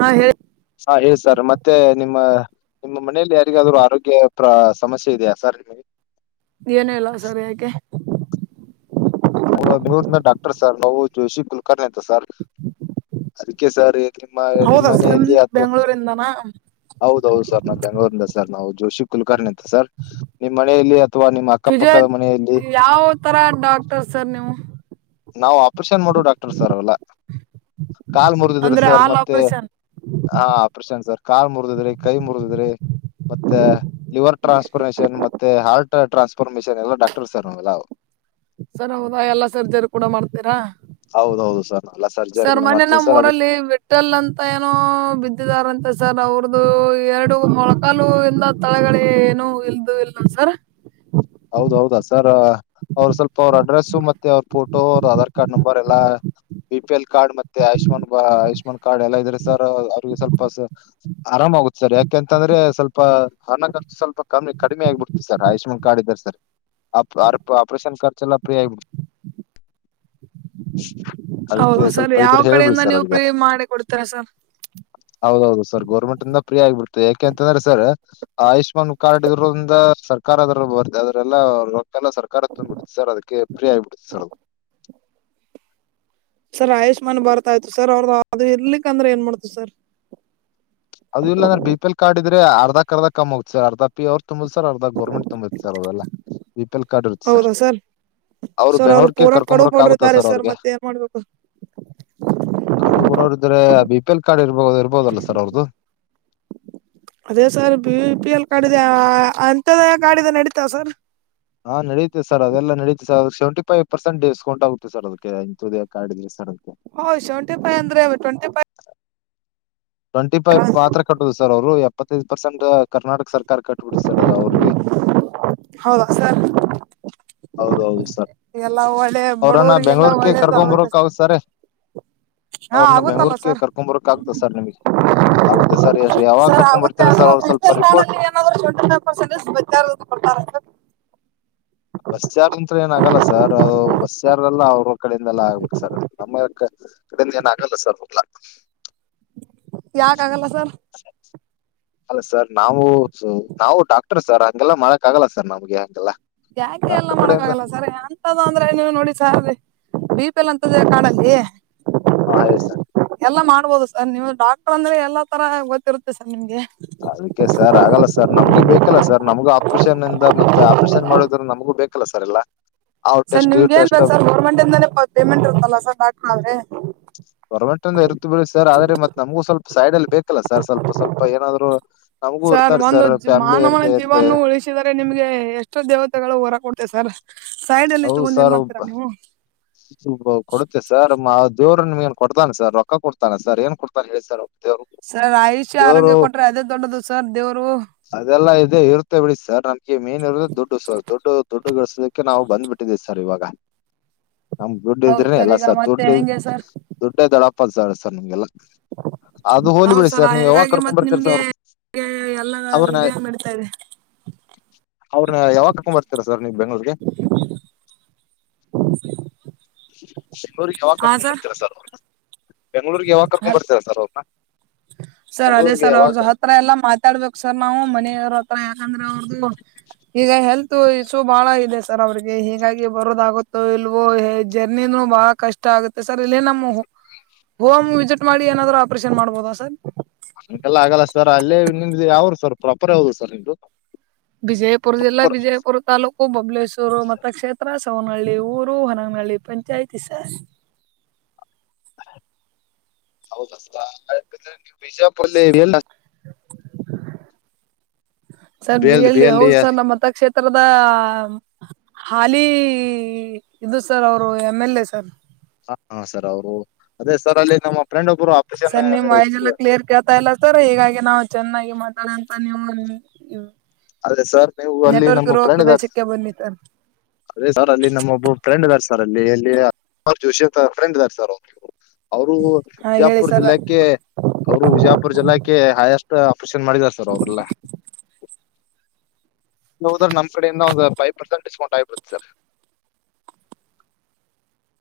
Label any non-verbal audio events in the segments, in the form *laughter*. ಹಾ ಹೇಳಿ ಹಾ ಸರ್ ಮತ್ತೆ ನಿಮ್ಮ ನಿಮ್ಮ ಮನೆಯಲ್ಲಿ ಯಾರಿಗಾದ್ರೂ ಆರೋಗ್ಯ ಪ್ರಾ ಸಮಸ್ಯೆ ಇದೆಯಾ ಸರ್ ನಿಮಗೆ ಏನ ಇಲ್ಲಾ ಸರ್ ಯಾಕೆ ನಾವು ಡಾಕ್ಟರ್ ಸರ್ ನಾವು ಜೋಶಿ ಕುಲ್ಕರ್ಣಿ ಅಂತ ಸರ್ ಅದಕ್ಕೆ ಸರ್ ನಿಮ್ಮ ನಿಮ್ಮನ ಹೌದಾ ಸರ್ ಮನೆಯಲ್ಲಿ ಆತು ಬೆಂಗಳೂರಿಂದನಾ ಹೌದೌದು ಸರ್ ನಾನ್ ಬೆಂಗಳೂರಿಂದ ಸರ್ ನಾವು ಜೋಶಿ ಕುಲಕರ್ಣಿ ಅಂತ ಸರ್ ನಿಮ್ ಮನೆಯಲ್ಲಿ ಅಥವಾ ನಿಮ್ಮ್ ಅ ಫಿಜೋ ಯಾವ ಥರಾ ಡಾಕ್ಟರ್ ಸರ್ ನೀವು ನಾವು ಆಪರೇಷನ್ ಮಾಡೋ ಡಾಕ್ಟರ್ ಸರ್ ಎಲ್ಲಾ ಕಾಲ್ ಮುರಿದಿದ್ರ ಅಂದ್ರೆ ಸರ್ ಆಲ್ ಮತ್ತೆ ಆಪರೇಷನ್ ಹಾ ಪ್ರಶಾಂತ್ ಸರ್ ಕಾಲ್ ಮುರಿದಿದ್ರೇ ಕೈ ಮುರಿದಿದ್ರೆ ಮತ್ತೆ ಲಿವರ್ ಟ್ರಾನ್ಸ್ಫಾರ್ಮೇಶನ್ ಮತ್ತೆ ಹಾಟ್ ಟ್ರಾನ್ಸ್ಫಾರ್ಮೇಶನ್ ಎಲ್ಲಾ ಡಾಕ್ಟರ್ ಸರ್ ಅವೇಲ್ಲಾ ಸರ್ ಹೌದಾ ಎಲ್ಲಾ ಸರ್ಜರಿ ಕೂಡ ಮಾಡ್ತೀರಾ ಹೌದೌದು ಸರ್ ಎಲ್ಲಾ ಸರ್ಜರಿ ಎಲ್ಲಾ ಮಾಡ್ತೀವಿ ಸರ್ ಅದ ಹೋಟೆಲ್ ಅಂತ ಏನೋ ಬಿದ್ದಿದಾರಂತೆ ಸರ್ ಅವ್ರದು ಎರಡು ಮೊಳಕಾಲು ಇಂದ ತಳಗಡೆ ಏನು ಇಲ್ದು ಇಲ್ ಸರ್ ಹೌದ ಹೌದಾ ಸರ್ ಅವರು ಸ್ವಲ್ಪ ಅವ್ರ ಅಡ್ರೆಸ್ಸು ಮತ್ತೆ ಅವ್ರ ಫೋಟೋ ಅವ್ರ ಆಧಾರ್ ಕಾರ್ಡ್ ನಂಬರ್ ಎಲ್ಲಾ ಬಿ ಪಿ ಎಲ್ ಕಾರ್ಡ್ ಮತ್ತೆ ಆಯುಷ್ಮಾನ್ ಬ ಆಯುಷ್ಮಾನ್ ಕಾರ್ಡ್ ಎಲ್ಲಾ ಇದ್ರೆ ಸರ್ ಅವ್ರಿಗೆ ಸ್ವಲ್ಪ ಆರಾಮ ಆಗುತ್ತೆ ಸರ್ ಯಾಕೆಂತ ಅಂದ್ರೆ ಸ್ವಲ್ಪ ಹಣ ಖರ್ಚಾ ಸ್ವಲ್ಪ ಕಮ್ಮಿ ಕಡಿಮೆ ಆಗ್ಬಿಡ್ತದೆ ಸರ್ ಆಯುಷ್ಮಾನ್ ಕಾರ್ಡ್ ಇದ್ದಾರೆ ಸರ್ ಆಪರೇಷನ್ ಖರ್ಚ ಎಲ್ಲಾ ಫ್ರೀ ಆಗಿಬಿಡುತ್ತೆ *unintelligible* ಹೌದು ಸರ್ ಯಾವ ಕಡೆಯಿಂದ ನೀವು ಫ್ರೀ ಮಾಡಿ ಕೊಡ್ತರಾ ಸರ್ ಹೌದೌದು ಸರ್ ಗೌರ್ಮೆಂಟ್ಂದ ಫ್ರೀ ಆಗ್ಬಿಡ್ತದೆ ಯಾಕೆ ಅಂದ್ರೆ ಸರ್ ಆಯುಷ್ಮಾನ್ ಕಾರ್ಡ್ ಇರೋದ್ರಿಂದ ಸರ್ಕಾರದಿಂದ ಬರ್ದೆ ಅದ್ರಲ್ಲ ರೊಕ್ಕೆಲ್ಲ ಸರ್ಕಾರ ತಂದ್ ಬಿಡುತ್ತ ಸರ್ ಅದಕ್ಕೆ ಫ್ರೀ ಆಗಿ ಬಿಡ್ತ ಸರ್ ಸರ್ ಆಯುಷ್ಮಾನ್ ಭಾರತ್ ಆಯ್ತು ಸರ್ ಅವ್ರದು ಅದು ಇರ್ಲಿಕ್ಕ ಅಂದ್ರೆ ಏನ್ ಮಾಡೊದ ಸರ್ ಅದು ಇಲ್ಲಾಂದ್ರೆ ಬಿ ಪಿ ಎಲ ಕಾರ್ಡ್ ಇದ್ರೆ ಅರ್ಧಕ್ ಅರ್ದ ಕಮ್ ಆಗುತ್ತ ಸ ಅರ್ಧ ಪಿ ಅವ್ ತುಂಬುದು ಸರ್ ಅರ್ಧ ಗೌರ್ಮೆಟ್ ತುಂಬು ಸರ್ ಅವೆಲ್ಲಾ ಬಿ ಪಿ ಎಲ್ ಕಾರ್ಡ್ ಇರುತ್ತೆ ಸರ್ ಅವರು ಸರ್ ಅವ್ರು ಬೆಂಗ್ಳೂರ್ ಕೇ ಪೂರಾ ಕಡು ಕರ್ಕೊಂಬರಕ್ ಆಗುತ್ತ ಬಡ್ರಿದ್ದಾರೆ ಸರ್ ಅವ್ರಿಗೆ ಮತ್ತೆ ಏನ್ ಮಾಡ್ಬೇಕು ಕಡು ಬಡೋರ ಇದ್ರೆ ಬಿ ಪಿ ಎಲ್ ಕಾರ್ಡ್ ಇರಬಹುದ ಇರ್ಬೋದಲ್ಲ ಸರ್ ಅವ್ರದು ಅದೇ sir B P L card ಇದೆ ಅಂತ್ಯೋದಯ ಕಾರ್ಡ್ ಇದ್ದರ ನಡೀತಾವ ಸರ್ ಹಾ ನಡೆಯುತ್ತೆ ಸರ್ ಅದೆಲ್ಲ ನಡುತ್ತ ಸರ್ ಅದಕ್ಕೆ ಸೆವೆಂಟಿ ಫೈವ್ ಪರ್ಸೆಟ್ ಡಿಸ್ಕೌಂಟ್ ಆುತ್ತೆ ಸರ್ ಅದಕ್ಕೆ ಇಂತದೇ ಕಾರ್ಡದ್ರೆ ಸರ್ ಹ್ ಶೆವೆಂಟಿ ಫೈ ಅಂದ್ರೆ ಟ್ಂಟಿ ಫೈವ್ ಟ್ವೆಂಟಿ ಫೈವ್ ಮಾತ್ರ ಕಟ್ಟುದು ಸರ್ ಅವರು ಎಪ್ಪತ್ತೈದು ಪರ್ಸೆಂಟ್ ಕರ್ನಾಟಕ ಸರ್ಕಾರ ಕಟ್ಟಬಿಡತ ಸರ್ ಅದು ಅವ್ರಿಗೆ ಹೌದಾ ಸರ್ ಹೌದೌದು ಸರ್ ಎಲ್ಲ ಒಳ್ಳೆ ಅವ್ರನ್ನ ಬಡವರಿಗೆಲ್ಲ ಬೆಂಗಳೂರು ಕೆ ಒಳ್ಳೇದು ಕರ್ಕೊಂಡ್ ಆಗುತ್ತೆ ಬರಬೇಕ್ದು ಸರ್ ಹಾ ಅವ್ರನ್ನ ಆಗುತ್ತಲ್ಲ ಬೆಂಗಳೂರ್ ಸರ್ ಕರ್ಕೊಂಡ್ ಬರೋಕ್ ಆಗ್ತದ ಸರ್ ನಮಗ ಹೌದ ಸರ್ ಯಾವಾಗ ಕರ್ಕೊಂಡ್ ಬರ್ತಾರಾ ಸರ್ ಅವ್ ಸ್ವಲ್ಪ ರಿಪೋರ್ಟ್ *unintelligible* ಬಾರ ಕೊಡ್ತಾರ ಬಸ್ ಚಾರ್ಜ್ ಅಂತ್ರ ಏನ ಆಗಲ್ಲ ಸರ್ ಅ ಬಸ್ ಚಾರ್ಜ್ ಯಾರಲ್ಲ ಅವ್ರ ಕಡೆಯಿಂದೆಲ್ಲ ಆಗ್ಬೇಕು ಸರ್ ನಮ್ಮ ಕಡ ಏನ್ ಆಗಲ ಸರ್ ಹೋಗ್ಲಾಕ್ ಯಾಕ ಆಗಲ್ಲ ಸರ್. *inaudible* ಅಲ್ಲ ಸರ್ ನಾವು ನಾವು ಡಾಕ್ಟರ್ ಸರ್ ಹಂಗೆಲ್ಲ ಮಾಡಕ್ ಆಗಲ್ಲ ಸರ್ ನಮ್ಗೆ ಹಂಗೆಲ್ಲ ಯಾಕೆ ಎಲ್ಲ ಡಾಕ್ಟರ್ ಮಾಡಕ ಕಡೆಯಿಂದ ಆಗಲ್ಲ ಸರ್ ಆ ದ ಅಂದ್ರೆನ ನೋಡಿ ಸರ್ ಬೀಪ ಎಲ್ಲ ಅಂತದ ಕಾಡಲ್ಲಿ ಹಾ ಹ ಸರ್. ಎಲ್ಲಾ ಮಾಡ್ಬೋದು ಸರ್ ನೀವು ಡಾಕ್ಟರ್ ಅಂದ್ರೆ ಎಲ್ಲಾ ತರ ಗೊತ್ತಿರುತ್ತೆ ಸರ್ ನಿಮ್ಗೆ. ಅದಕ್ಕೆ ಸರ್ ಆಗಲ್ಲ ಸರ್ ನಮ್ಗು ಬೇಕಲ್ಲ ಸರ್ ನಮ್ಗ ಆಪ್ರೇಷನ್ ಇಂದ ಮತ್ತೆ ಆಪ್ರೇಷನ್ ಮಾಡದ್ರ ನಮಗೂ ಬೇಕಲ್ಲ ಸರ್ ಎಲ್ಲಾ. ಸರ್ ನಿಮ್ಗ ಏನ್ ಬೇಕ ಸರ್ ಗೋರ್ಮಂಟ್ ಇಂದಾನೆ ಪೇಮೆಂಟ್ ಇರ್ತ್ತಲ್ಲ ಸರ್ ಡಾಕ್ಟರ್ ಆದ್ರೆ. ಗೋರ್ಮೆಂಟ್ ಇಂದ ಇರ್ತ ಬಿಳಿ ಸರ್ ಆದ್ರೆ ಮತ್ತ ನಮಗೂ ಸ್ವಲ್ಪ ಸೈಡ್ ಅಲ್ಲಿ ಬೇಕಲ್ಲ ಸರ್ ಸ್ವಲ್ಪ ಸ್ವಲ್ಪ ಏನಾದ್ರು. ನಮಗೂ ಸರ್ ಇರ್ತಾರೆ ಒಂದು ಜಿ ಫ್ಯಾಮಿಲಿ ಮಾನವನ ಇರ್ತೆ ಇರ್ತೆ ಜೀವವನ್ನು ಉಳಿಸಿದರೆ ನಿಮ್ಗೆ ಎಷ್ಟೋ ದೇವತೆಗಳ ಒರ ಕೊಡುತ್ತೆ ಸರ್. ಸೈಡಲ್ಲಿ ಇಟ್ಕೊಂಡ ಏನ್ ಮಾಡ್ತೀರಾ ನೀವು. *inaudible* ಕು ಕೊಡುತ್ತ ಸರ್ ದೇವ್ರ ನಿ ಏನ್ ಕೊಡ್ತಾನೆ ಸರ್ ರೊಕ್ಕ ಕೊಡ್ತಾನೆ ಸರ್ ಏನ್ ಕೊಡ್ತಾನ ಹೇಳ ಸರ್. ದೇವ್ರು ಸರ್ ಆಯುಷ್ಯ ಆರೋಗ್ಯ ಕೊಟ್ರೆ ಅದೇ ದೊಡ್ಡದು ಸರ್ ದೇವ್ರು. ಅದೆಲ್ಲ ಇದೆ ಇರುತ್ತೆ ಬಿಡಿ ಸರ್ ನನ್ಗೆ ಮೇನ್ ಇರದು ದೊಡ್ಡು ಸ ದುಡ್ಡ ದುಡ್ಡು ಗಳಿಸ ಕ್ಕೆ ನಾವ ಬಂದ್ಬಿಟ್ಟಿದೀವಿ ಸರ್ ಇವಾಗ. *inaudible* ನಮ್ಗ ದುಡ್ಡ ಹೌದ್ ಇದ್ರೆನೆ ಎಲ್ಲ ಈಗ ಸರ್ ಮತ್ತೆ ದುಡ್ಡ ಹೆಂಗೆ ಸರ್ ದುಡ್ಡೇ ದೊಡಪ್ಪ ಸರ್ ಸರ್ ನಮ್ಗೆಲ್ಲ ಅದು ಹೋಲಿ ಹೌದ್ ಬಿಳಿ ಸರ್ ನೀವ ಯಾವಾಗ ಹಾಗಾಗಿ ಕರ್ಕೊಂಡ್ ಮತ್ ಬರ್ ನಿಮ್ಗೆ ಎಲ್ಲ ಇದೇ ನಡಿತಾ ಇದೆ. ಅವ್ರನ್ನ ಯಾವಾಗಕಕೊಂಡ ಬರ್ತೀರಾ ಸರ್ ನೀವ ಬೆಂಗ್ಳೂರ್ಗೆ. *unintelligible* ಯಾವಾಗ ಕರ್ಕೊಂದ ಬರ್ತೀರಾ ಸರ್ ಅವ್ರ್ನ. ಬೆಂಗಳೂರ್ಗ ಯಾವಾಗ ಕರ್ಕೊಂಡ ಹಲ್ ಬರ್ತರ ಸರ್ ಅವ್ರ್ನ. ಸರ್ ಅದೇ ಸರ್ ಅವ್ರದ ಹತ್ರ ಎಲ್ಲಾ ಮಾತಾಡ್ಬೇಕು ಸರ್ ನಾವು ಮನೆಯವ್ರ ಹತ್ರ ಯಾಕಂದ್ರ ಅವ ಹ್ಮ ಈಗ ಹೆಲ್ ತು ಇಸು ಬಾಳ ಇದೆ ಸರ್ ಅವ್ರಿಗೆ ಹೀಗಾಗಿ ಬರೋದಾಗುತ್ತೋ ಇಲ್ವೋ ಜರ್ನಿನು ಬಹಳ ಕಷ್ಟ ಷ್ ಆಗತ್ತೆ ಸರ್ ಇಲ್ಲ ನಮ್ಮ ಹೋಮ್ ವಿಸಿಟ್ ಮಾಡಿ ಏನಾದ್ರು ಆಪರೇಷನ್ ಮಾಡ್ಬೋದಾ ಸರ್. ಹಂಗೆಲ್ಲ ಆಗಲ್ಲ ಸರ್ ಅಲ್ಲೇ ನಿಮ್ದ ಯಾವ್ರು ಸರ್ ಪ್ರಾಪರ್ ಯಾವ್ದ ಸರ್ ನಿಮ್ದು. ಬಿಜಯಪುರ ಜಿಲ್ಲಾ ಪ್ರಾಪರ್ ಬಿಜಯಪುರ ತಾಲೂ ಹ ಬೊಬ್ಬಲೇಶ್ವರ ಮತ್ತ ಕ್ಷೇತ್ರ ಸವನಹಳ್ಳಿ ಊರು Honaganahalli panchayat sir. *unintelligible* Sir B L ಎಲ್ದಿ ಎಲ್ ಡಿ ಹೌದ ಸರ್ ನಮ್ಮತ್ತಕ್ಷೇ ತ್ತರದ ಹಾಲಿ ಇದು ಸರ್ ಅವರು ಎಮ್ ಎಲ್ ಎ ಸರ್. ಹ ಹ ಸರ್ ಅವರು ಅದೇ ಸರ್ ಅಲ್ಲಿ ನಮ್ಮ ಫ್ರೆಂಡ್ ಒಬ್ರು ಅ ಸರ್ ನಿಮ್ ವೈಜ ಎಲ್ಲ ಕ್ಲಿಯರ್. ಕೇಳ್ತಾ ಇಲ್ಲ ಸರ ಹೀಗಾಗಿ ನಾವ ಚೆನ್ನಾಗಿ ಮಾತಾಡಂತ ನೀವು ಆದ್ರೆ ಸರ್ ನೀವು ಅಲ್ಲಿ ನೆಟ್ವರ್ಕ್ ನಮ್ಮ ಇರುವ ಪ್ರನ್ ಇದ್ ಪ್ರದೇಶಕ್ಕೆ ಬನ್ನಿ ಸರ್ ಅದೇ ಸರ್ ಅಲ್ಲಿ ನಮ್ಮೊಬ್ಬ ಫ್ರೆಂಡ್ ಇದಾರೆ ಸರ್ ಅಲ್ಲಿ ಎಲ್ಲಿ ರ್ ಜೋಶಿ ಆತ ಫ್ರೆಂಡ್ ಅದರ ಸರ್. ಅವರು ಹಾ ಹೇಳಿ ವಿಜಾಪುರ ಸರ್ ಜಿಲ್ಲಕ್ಕೆ ಅವರು ವಿಜಯಾಪುರ್ ಜಿಲ್ಲಾಕ್ಕೆ ಹಯಸ್ ಸ ಆಪರೇಷನ್ ಮಾಡಿದ್ದಾರ ಸರ್ ಅವ್ರಲ್ಲ. ಹೋದ್ರ ನಮ್ಮ ಕಡಿಂದ ಒಂದ ಪೈ ಪರ್ಸೆಂಟ್ ಡಿಸ್ಕೌಂಟ್ ಆಗಿಬಿಡತ್ತಾ ಸರ್.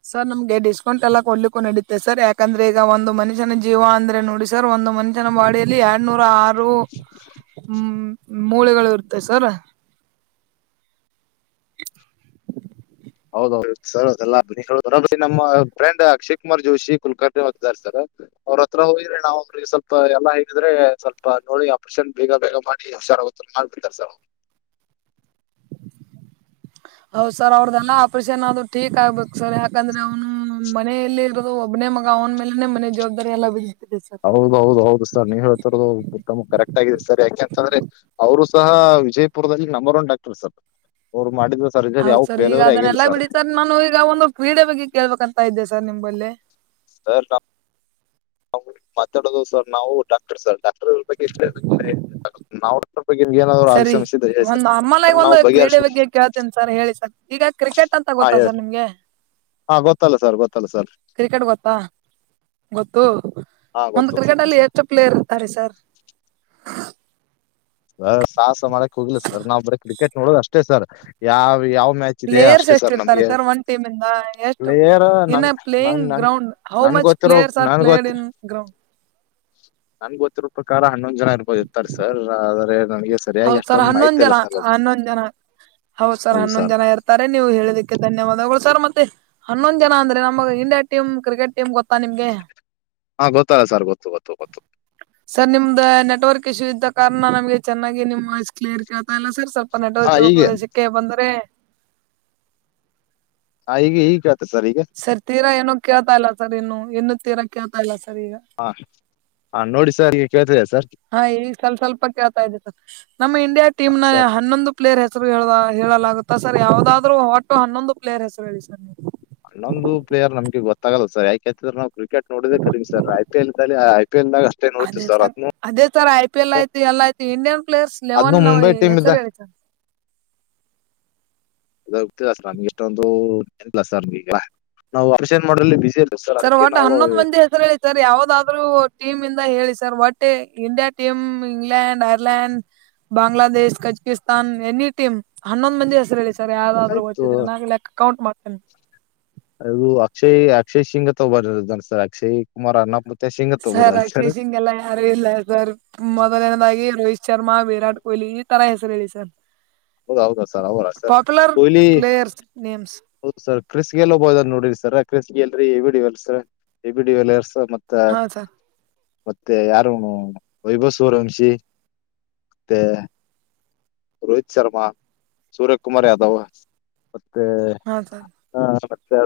ಸರ್ ನಮ್ಗೆ ಡೈಕೌಂಟ್ ಎಲ್ಲ ಕೊಡ್ಲಿಕ್ಕು ಇಡುತ್ತೆ ಸರ್ ಯಾಕಂದ್ರೆ ಈಗ ಒಂದ ಮನುಷ್ಯನ ಜೀವ ಅಂದ್ರೆ ನೋಡಿ ಸ್ ಸರ್ ಒಂದು ಮನುಷ್ಯನ ಬಾಡಿಯಲ್ಲಿ ಎರಡುನೂರ ಆರ ಮೂಳೆಗಳು ಇರುತ್ತೆ ಸರ್ ಹೌದೌದು ಸರ್ ಅದೆ ನಮ್ಮ ಫ್ರೆಂಡ್ ಅಕ್ಷಯ್ ಕುಮಾರ್ ಜೋಶಿ ಕುಲ್ಕರ್ಣಿ ಹೊತಿದ್ದಾರೆ ಸರ್ ಅವ್ರ ಹತ್ರ ಹೋಗ್ರೆ ನಾವ್ ಅವ್ರಿಗೆ ಸ್ವಲ್ಪ ಎಲ್ಲಾ ಹೇಗಿದ್ರೆ ಸ್ವಲ್ಪ ನೋಡಿ ಆಪರೇಷನ್ ಬೇಗ ಬೇಗ ಮಾಡಿ ಹುಷಾರಾಗೋ ಮಾಡ್ಬೇಕಂತಾರ ಸರ್ ಹೌದ್ ಸರ್ ಅವ್ರದ್ದೆಲ್ಲಾ ಆಪ್ರೇಷನ್ ಆದ್ರ ಟೀಕ್ ಆಗ್ಬೇಕು ಸರ್ ಯಾಕಂದ್ರೆ ಅವನು ಮನೆಯಲ್ಲಿ ಇರೋದು ಒಬ್ಬನೆ ಮಗಾ ಅವನ ಮೇಲೆನೆ ಮನೆ ಜವಾಬ್ದಾರಿ ಎಲ್ಲಾ ಬಿದ್ದಿದೆ ಹೌದೌದು ಹೌದು ಸರ್ ನೀವ್ ಹೇಳ್ತರೋದು ಕರೆಕ್ಟ್ ಆಗ ಸರ್ ಯಾಕೆಂತಂದ್ರೆ ಅವರು ಸಹ ವಿಜಯಪುರದಲ್ಲಿ ನಂಬರ್ ಒನ್ ಡಾಕ್ಟರ್ ಸರ್ ಅವ್ರು ಮಾಡಿದ ಸರ್ಜರೀ ಹೌದ್ ಯಾವ ಸರ್ ಈಗ ಪೇಲವ್ರೇ ಆಗಿಲ್ಲ ಅದನ್ನೆಲ್ಲಾ ಸರ್ ಬಿಡಿ ನಾನು ಈಗ ಒಂದು ಕ್ರೀಡೆ ಬಗ್ಗೆ ಕೇಳ್ಬೇಕ ಅಂತ ಇದ್ದೆ ಸರ್ ನಿಂಬಲ್ಲಿ ಸರ್ *unintelligible* ಹ ಮಾತಾಡೋದು ಸರ್ ನಾವು ಡಾಕ್ಟರ್ ಸರ್ ಡಾಕ್ಟರ್ ಬಗ್ಗೆ *unintelligible* ನಾವು ರೂಪಾಯಿ ನಿಮಗೆ ನಾದ್ರು ಆಗ ಸರಿ ಸಮಸಿದೆಯ ಸರ್ ಒಂದ್ ನಾರ್ಮಲ್ ಅ್ರ ಆಗಿ ಒಂದು ನಾವು ಕ್ರೀಡೆ ಬಗೆಹರಿಸು ಬಗ್ಗೆ ಕೇಳ್ತೀನಿ ಸರ್ ಹೇಳಿ ಸರ್ ಈಗ ಕ್ರಿಕೆಟ್ ಅಂತ ಹಾ ಗೊತ್ತಾ ಸರ್ ಹೇಳಿ ನಿಮ್ಗೆ ಹಾ ಗೊತ್ತಲ್ಲ ಸರ್ ಗೊತ್ತಲ್ಲ ಸರ್ ಕ್ರಿಕೆಟ್ ಗೊತ್ತಾ ಗೊತ್ತು ಹಾ ಒಂದು ಗೊತ್ತು ಕ್ರಿಕೆಟ್ ಅಲ್ಲಿ ಎಷ್ಟು ಪ್ಲೇಯರ್ ಇರ್ತಾರೆ ಸರ್ ಹ ಸಾಹಸ ಮಾಡಕ್ ಹೋಗ್ಲಿಲ್ಲಾ ಸರ್ ನಾವ್ ಬರೀ ಕ್ರಿಕೆಟ್ ನೋಡದು ಅಷ್ಟೇ ಸರ್ ಯಾವ್ ಯಾವ ಮ್ಯಾಚ್ ದೆ ಪ್ಲೇಯರ್ಸ್ ಅಷ್ಟೇ ಎಷ್ಟ್ ಸರ್ ಇರ್ತಾರೆ ನಿಮ್ಗೆ ಒನ್ ಟೀಮ್ ಇಂದ ಎಷ್ಟು ನಿಯರ್ ಇನ್ ನನ್ ಅ ಪ್ಲೇಯಿಂಗ್ ನನ್ ನ್ ಗ್ರೌಂಡ್ ಹೌ ನನ್ಗ ಮಚ್ ಗೊತ್ತಿರೋ ಪ್ಲೇಯರ್ಸ್ ಆರ್ ನನಗ ಪ್ಲೇಯಡ್ ಗೊತ್ತ್ ಇನ್ ಗ್ರೌಂಡ್ ನನ್ಗೆ ಗೊತ್ತಿರೋ ಪ್ರಕಾರ ಹನ್ನೊಂದ್ ಜನಾ ಆರ ಇರ್ತಾರೆ ಸರ್ ಆದ್ರೆ ನನ್ಗೆ ಹೌದ ಸರ್ ಹನ್ನೊಂದ್ ಜನ ಹನ್ನೊಂದ ಜನ ಹೌದ ಸರ್ ಹನ್ನೊಂದ್ ಜನ ಇರ್ತ ಕರೆ ನೀವು ಹೇಳದಕ್ಕೆ ಧನ್ಯವಾದಗಳು ಸರ್ ಮತ್ತೆ ಹನ್ನೊಂದ್ ಜನ ಅಂದ್ರೆ ನಮಗ ಇಂಡಿಯಾ ಟೀಮ್ ಕ್ರಿಕೆಟ್ ಟೀಮ್ ಗೊತ್ತಾ ನಿಮ್ಗೆ ಹಾ ಗೊತ್ತಿಲ್ಲಾ ಸರ್ ಗೊತ್ತು ಗೊತ್ತು ಗೊತ್ತು *unintelligible* ಸರ್ ನಿಮ್ದ ನೆಟ್ವರ್ಕ್ ಇಶ್ಯೂ ಇದ್ದ ಕಾರಣ ನಮಗೆ ಚೆನ್ನಾಗಿ ನಿಮ್ ವಾಯ್ಸ್ ಕ್ಲಿಯರ್ ಆಗಿ ಕೇಳತಾ ಇಲ್ಲಾ ಸರ್ ಸ್ವಲ್ಪ ಹಾ ನೆಟ್ವರ್ಕ್ ಇರುವ ಹೀಗೆ ಪ್ರದೇಶಕ್ಕೆ ಬಂದ್ರೆ ಹಾ ಈಗ ಈಗ ಕೇಳತ ಸರ್ ಈಗ ಸರ್ ತೀರಾ ಏನು ಕೇಳ್ತಾ ಇಲ್ಲ ಸರ್ ಇನ್ನು ಇನ್ನು ತೀರಾ ಕೇಳ್ತಾ ಇಲ್ಲ ಸರ್ ಈಗ ಹಾ ಹಾ ನೋಡಿ ಸರ್ ಈಗ ಕೇಳ್ತಿದಯ ಸರ್ ಹಾ ಈಗ ಸ್ವಲ್ಪ ಸ್ವಲ್ಪ ಕೇಳ್ತಾ ಇದೆ ಸರ್ ನಮ್ಮ ಇಂಡಿಯಾ ಟೀಮ್ ನ ಸರ್ ಹನ್ನೊಂದು ಪ್ಲೇರ್ ಹೆಸರು ಹೇಳ ಹೇಳಲಾಗುತ್ತಾ ಸರ್ ಯಾವದಾದ್ರು ಒಟ್ಟು ಹನ್ನೊಂದು ಪ್ಲೇಯರ್ ಹೆಸರು ಹೇಳಿ ಸರ್ ಹನ್ನೊಂದು ಪ್ಲೇರ್ ನಮ್ಗೆ ಗೊತ್ತಾಗಲ್ಲ ಸರ್ ಯಾಕೆೇತಿದ್ರ ನಾ ಕ್ರಿಕೆಟ್ ನೋಡೋದೇ ಕಮೀ ಸರ್ ಐ ಪಿ ಎಲ್ಲಿ ಐ ಪಿ ಎಲ್ದಾಗ ಅದೇ ಸರ್ ಅದೇ ಸರ್ ಐ ಪಿ ಎಲ್ ಆಯ್ತು ಎಲ್ಲ ಆಯ್ತು ಇಂಡಿಯನ್ ಪ್ಲೇಯರ್ಸ್ ಅದ್ನು ಲೆವೆನ್ ನ್ ಮುಂಬೈ ಟೀಮ್ ಇದ್ದಾಗ ಹೆಸರು ಹೇಳಿ ಸರ್ ಅ ಹೋಗ್ತ ಸರ್ ನಮಗೆ ಇಷ್ಟೊಂದು ಇಲ್ಲಾ ಸರ್ ನಾವು ಅಪೇಷನ್ ಮಾಡ್ರಲ್ಲಿ ಬಿಜಿ ಇರ್ ಸರ್ ಒಟ್ಟ ಹನ್ನೊಂದು ಮಂದಿ ಹೆಸರು ಹೇಳಿ ಸರ್ ಯಾವದಾದ್ರು ಟೀಮ್ ಇಂದ ಹೇಳಿ ಸರ್ ಒಟ್ಟೆ India team England, Ireland Bangladesh Kazakhstan any team ಹನ್ನೊಂದು ಮಂದಿ ಹೆಸರ ಹೇಳಿ ಸರ್ ಸರಿ ಯಾವ್ದಾದ್ ಆಯ್ತು ಒತ್ತಿದ್ರ ನಾ ಕೌಂಟ್ ಮಾಡ್ತೇನಿ ಅದು ಅಕ್ಷಯ್ ಅಕ್ಷಯ್ ಸಿಂಗತ್ ಒಬ್ಬ ಇದಾರ್ ಅಕ್ಷಯ್ ಕುಮಾರ್ ಅನ್ನಪ್ಪ ಸರ್ ಅಕ್ಷಯ್ ಹಂಗೆಲ್ಲ ಯಾರು ಇಲ್ಲ ಸರ್ ಮೊದಲನದಾಗಿ ರೋಹಿತ್ ಶರ್ಮಾ ವಿರಾಟ್ ಕೊಹ್ಲಿ ಇತರಾ ಹೆಸರು ಹೇಳಿ ಸರ್ ಹೌದ ಹೌದಾ ಸರ್ ಹೌದಾ sir popular Kohli players names ಹೌದು ಸರ್ ಕ್ರಿಸ್ ಗೆಲ್ಲ ಒಬ್ಬ ಇಧಾನ ನೋಡ್ರರಿ ಸರ್ ಕ್ರಿಸ್ ಗೆ ಎಲ್ರಿ A B de Villiers A B de Villiers ಮತ್ತೆ ಹಾ ಮತ ಸರ್ ಮತ್ತೆ ಯಾರ್ ಇವ್ನು ವೈಭವ್ ಸೂರಂಶಿ ಮತ್ತೆ. ರೋಹಿತ್ ಶರ್ಮಾ ಸೂರ್ಯ ಕುಮಾರ್ ಯಾದವ್ ಮತ್ತೆ. ಹಾ ಸರ್. ಹಾ ಮತ್ತೆ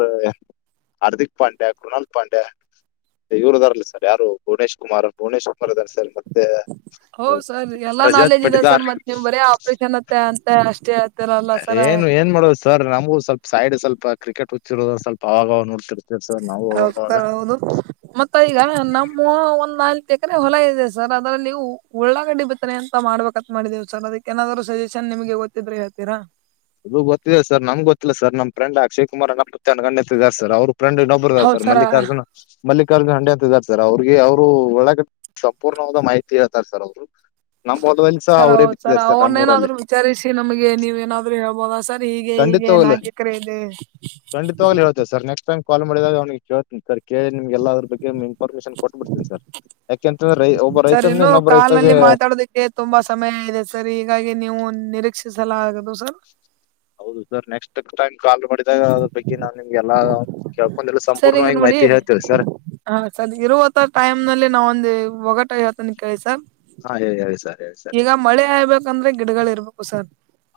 ಹಾರ್ದಿಕ್ ಪಾಂಡ್ಯ, ಕೃನಾಲ್ ಪಾಂಡ್ಯ. ಇವರು ಇದಾರ್ಲ್ ಸರ್ ಯಾರು ಭುವನೇಶ್ ಕುಮಾರ್ ಭುವನೇಶ್ ಕುಮಾರ್ ಇದಾರೆ ಸರ್ ಮತ್ತೆ. ಆ, ಹೌದ್ ಸರ್ ಎಲ್ಲಾ ರಜಾತ್ ನಾಲೆಜ್ ಇದೆ ಸರ್ ಪಟ್ಟಿದಾರ್ ಮತ್ತ ನಿಮ್ ಬರೇ ಆಪ್ರೇಷನ್ ಅತ್ತೆ ಅಂತ ಅಷ್ಟೇ. ಹೇಳ್ತಿರಲ್ಲ ಸರ್ ಹೇನ್ ಏನ್ ಮಾಡೋದು ಸರ್ ನಮಗೂ ಸ್ವಲ್ಪ ಸೈಡ್ ಸ್ವಲ್ಪ ಕ್ರಿಕೆಟ್ ಹುಚ್ಚ ಹಿಡ್ದದ ಸ್ವಲ್ಪ ಅವಾಗ ಅವಾಗ ನೋಡ್ತಿರ್ ಕೆ ಸರ್ ನಾವು. ಹೌದ್ ಅವಾಗವಾಗ ಸರ್ ಹೌದು. ಮತ್ತ ಈಗ ನಮ್ಮ ಒಂದ್ ನಾಲ್ಕ ಎಕರೆ ಹೊಲ ಇದೆ ಸರ್. ಅದರಲ್ಲಿ ಉಳ್ಳಾಗಡ್ಡಿ ಬೀ ಎಂತ ಮಾಡ್ಬೇಕತ್ ಮಾಡಿದೇವು ಸರ್ ಅದಕ್ಕೆ ಏನಾದ್ರು ಸಜೆಷನ್ ನಿಮಗೆ ಗೊತ್ತಿದ್ರೆ ಹೇಳ್ತೀರ. ಇದು ಗೊತ್ತಿದೆ ಸರ್ ನಂಗ್ ಗೊತ್ತಿಲ್ಲ ಸರ್ ನಮ್ ಫ್ರೆಂಡ್ ಅಕ್ಷಯ್ ಕುಮಾರ್ *unintelligible* ಗಣ್ಯ ಅಂತ ಇದಾರೆ ಸರ್ ಅವ್ರ್ ಫ್ರೆಂಡ್ ಇನ್ನೊಬ್ *unintelligible* ಹೌದ್ ಸರ್ ಸರ ಮಲ್ಲಿಕಾರ್ಜುನ್ ಮಲ್ಲಿಕಾರ್ಜುನ್ ಹಂಡೆ ಅಂತ ಇದ್ದಾರೆ ಸರ್. ಅವ್ರಿಗೆ ಅವರು ಒಳಗ ಸಂಪೂರ್ಣವಾದ ಮಾಹಿತಿ ಹೇಳ್ತಾರೆ ಸರ್ ಅವ್ರು ನಮ್ಮ ಹೋಲ್ದಲ್ಲಿಸಹ ಸರ್ ಅವರೇ ಹೌದ್ ಬಿತ್ತಿದ್ದಾರೆ ಸರ್ ನಮ್ಮ್ ಊರಲ್ಲಿ. ಅವ್ರನೇನಾದ್ರು ವಿಚಾರಿಸಿ ನಮಗೆ ನೀವೇನಾದ್ರೂ ಹೇಳ್ಬಹುದಾ ಸರ್. ಹೀಗೆ ಹೀಗೆ ಖಂಡಿತವಾಗ್ಲು ನಾಕ್ ಎಕರೆ ಇದೆ. ಖಂಡಿತವಾಗ್ಲು ಸರ್ ನೇಕ್ಸ್ಟ್ ಟೈಮ್ ಕಾಲ್ ಮಾಡಿದಗ ಅವ್ನಿಗಿ ಕೇಳ್ತನಿ ಸರ್ ಕೇಳಿ ನಿಮಗೆಲ್ಲ ಅದ್ರ ಬಗ್ಗೆ ಪರ್ಮಿಷನ್ ಕೊಟ್ಟ ಬಿಡ್ತೀನಿ ಸರ್ ಯಾಕೆಂತಂದ್ರೆ ಒಬ್ಬ ರೈತನಿಂದ್ ಇನ್ನೊಬ್ಬ ರೈತಗೆ. ಗೆ ತುಂಬಾ ಸಮಯ ಇದೆ ಸರ್ ಹೀಗಾಗಿ ನೀವು ನಿರೀಕ್ಷಿಸಲಾಗದು ಸರ್. ಹೌದು ಸರ್. ನೆಕ್ಸ್ಟ್ ಟೈಮ್ ಕಾಲ್ ಮಾಡಿದಾಗ ಅದ್ರ ಬಗ್ ನಾನ್ ನಿಮ್ಗೆಲ್ಲ, ಕೇಳ್ಕೊದೇಲ್ ಸರ್ ಈಗ ಸಂಪೂರ್ಣವಾಗಿ ನೋಡಿ ಮಾಹಿತಿ ಹೇಳ್ತಿವಿ ಸರ್. ಹಾ ಸರ್ ಇರುವತ್ತ ಟೈಮ್ ನಲ್ಲಿ ನಾವ ಒಂದು ಒಗಟ ಹೇಳ್ತಿನಿ ಕೇಳಿ ಸರ್. ಹಾ ಹೇಳಿ ಹೇಳಿ ಸರ್. ಹೇಳಿ ಸರ್ ಈಗ ಮಳೆ ಆಯಬೇಕಂದ್ರೆ ಗಿಡಗಳು ಇರ್ಬೇಕು ಸರ್.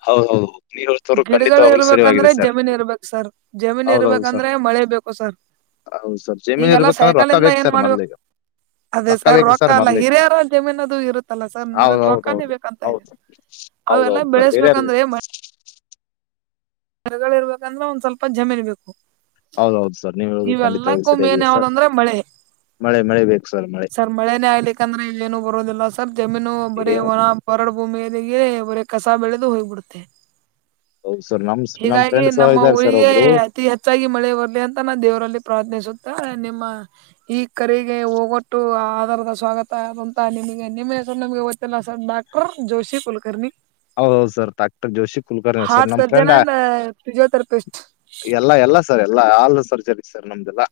ಹೌದೌದು ನೀವ್ ಹೇಳ್ತವ್ರು ಗಿಡಗಳು ಖಂಡಿತವಾಗ್ಲೂ ಇರ್ಬೇಕಂದ್ರೆ ಸರಿಯಾಗಿದೆ ಸರ್ ಜಮೀನ್ ಇರ್ಬೇಕ ಸರ್ ಜಮೀನ್ ಹೌದೌದು ಸರ್ ಇರ್ಬೇಕಂದ್ರೆ ಮಳೆ ಬೇಕ್. ಹ್ಮ್ ಸರ್ ಹೌದು ಸರ್ ಜಮೀನ್ ಈಗೆಲ್ಲ ಇರ್ಬೇಕಂದ್ರೆ ರೊಕ್ಕ ಸೈಕಲ್ಯಿಂದ ಬೇಕು ಏನ್ ಸರ್ ಮಾಡ್ಬೇಕ. ಮೊದ್ಲಿಗೆ ಅದೇ ರೊಕ್ಕ ಸರ್ ಬೇಕ್ರಿ ರೊಕ ಅಲ್ಲ ಮೊದ್ಲಿಗೆ ಹಿರಿಯರ ಜಮೀನು ಅದು ಇರುತ್ತಲ್ಲ ಸರ್ ಮೊದಲ್ ಹೌದೌದು ರೊಕ್ಕಾನೇ ಬೇಕಂತ ಇದೆ ಹೌದು ಅವೆಲ್ಲಾ ಹೌದೌದು ಸರ್ ಹೇರಿಯರ್. ಬೆಳೆಸ್ಬೇಕಂದ್ರೆ ಮರಗಳ ಇರ್ಬೇಕಂದ್ರ ಒಂದ್ ಸ್ವಲ್ಪ ಜಮೀನ್ ಬೇಕು. ಹೌದೌದು ಸರ್ ನೀವ್ ಹೇಳೋದು ಖಂಡಿತವಾಗಿ ಇವೆಲ್ಲಕ್ಕೂ ಮೇನ್ ಸರಿಯಾಗಿದೆ ಸರ್ ಯಾವ್ದಂದ್ರೆ ಮಳೆ. ಮಳೆ ಮಳೆ ಬೇಕ್ ಸರ್ ಮಳೆ. ಸರ್ ಮಳೆನೇ ಆಲಿಕ್ಕ ಅಂದ್ರೆ ಇಲ್ಲೇನು ಬರೋದಿಲ್ಲ ಸರ್ ಜಮೀನು ಬರೇ ಏನು ಹೋಲ್ ಬರಡು ಭೂಮಿಯಲ್ಲಿಗೆ ಬರೆ ಕಸ ಬೆಳೆದು ಹೋಗ್ಬಿಡ್ತೆೆ. ಹೌದ್ ಸರ್ ನಮ್ದ ಹೀಗಾಗಿ ನಮ್ಮ ಊರಿಗೆ. ಅತಿ ಹೆಚ್ಚಾಗಿ ಮಳೆ ಬರ್ಲಿ ಅಂತ ನಾ ದೇವರಲ್ಲಿ ಪ್ರಾರ್ಥನಿಸುತ್ತ ನಿಮ್ಮ. ಈ ಕರೆಗೆ ಹೋಗಟ್ಟು ಆ ಆಧಾರದ ಸ್ವಾಗತ ಆದಂತಹ ನಿಮಗೆ ನಿಮ್ಮ ಸರ್ ನಮಗೆ ಗೊತ್ತಿಲ್ಲ sir. Doctor Joshi Kulkarni. ಹೌದೌದು sir doctor Joshi Kulkarni sir ನಮ್ಮ ಫ್ರೆಂಡ್. ಫಿಸಿಯೋತೆೆರಪಿಸ್ಟಟ್. ಎಲ್ಲ ಎಲ್ಲ ಸರ್ ಎಲ್ಲಾ ಆಲ್ ಸರ್ಜರಿ ಸರ್ ನಮ್ದೇಲ್ಲಾ.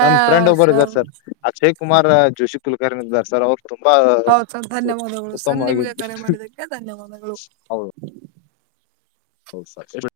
ಆ ನಮ್ ಫ್ರೆಂಡ್ ಒಬ್ಬರು ಇದಾರ್ ಸರ್ ಅಕ್ಷಯ್ ಕುಮಾರ್ ಜೋಶಿ ಕುಲಕರ್ಣಿ ಇದಾರ್ ಸರ್ ಅವ್ರು. ತುಂಬಾ ಹೌದು ಸರ್ ಧನ್ಯವಾದಗಳು ಸರ್ ನಿಮಗೆ ಉತ್ತಮವಾಗಿದ್ದು. ಕರೆ ಮಾಡಿದಕ್ಕೆ ಧನ್ಯವಾದಗಳು. *inaudible*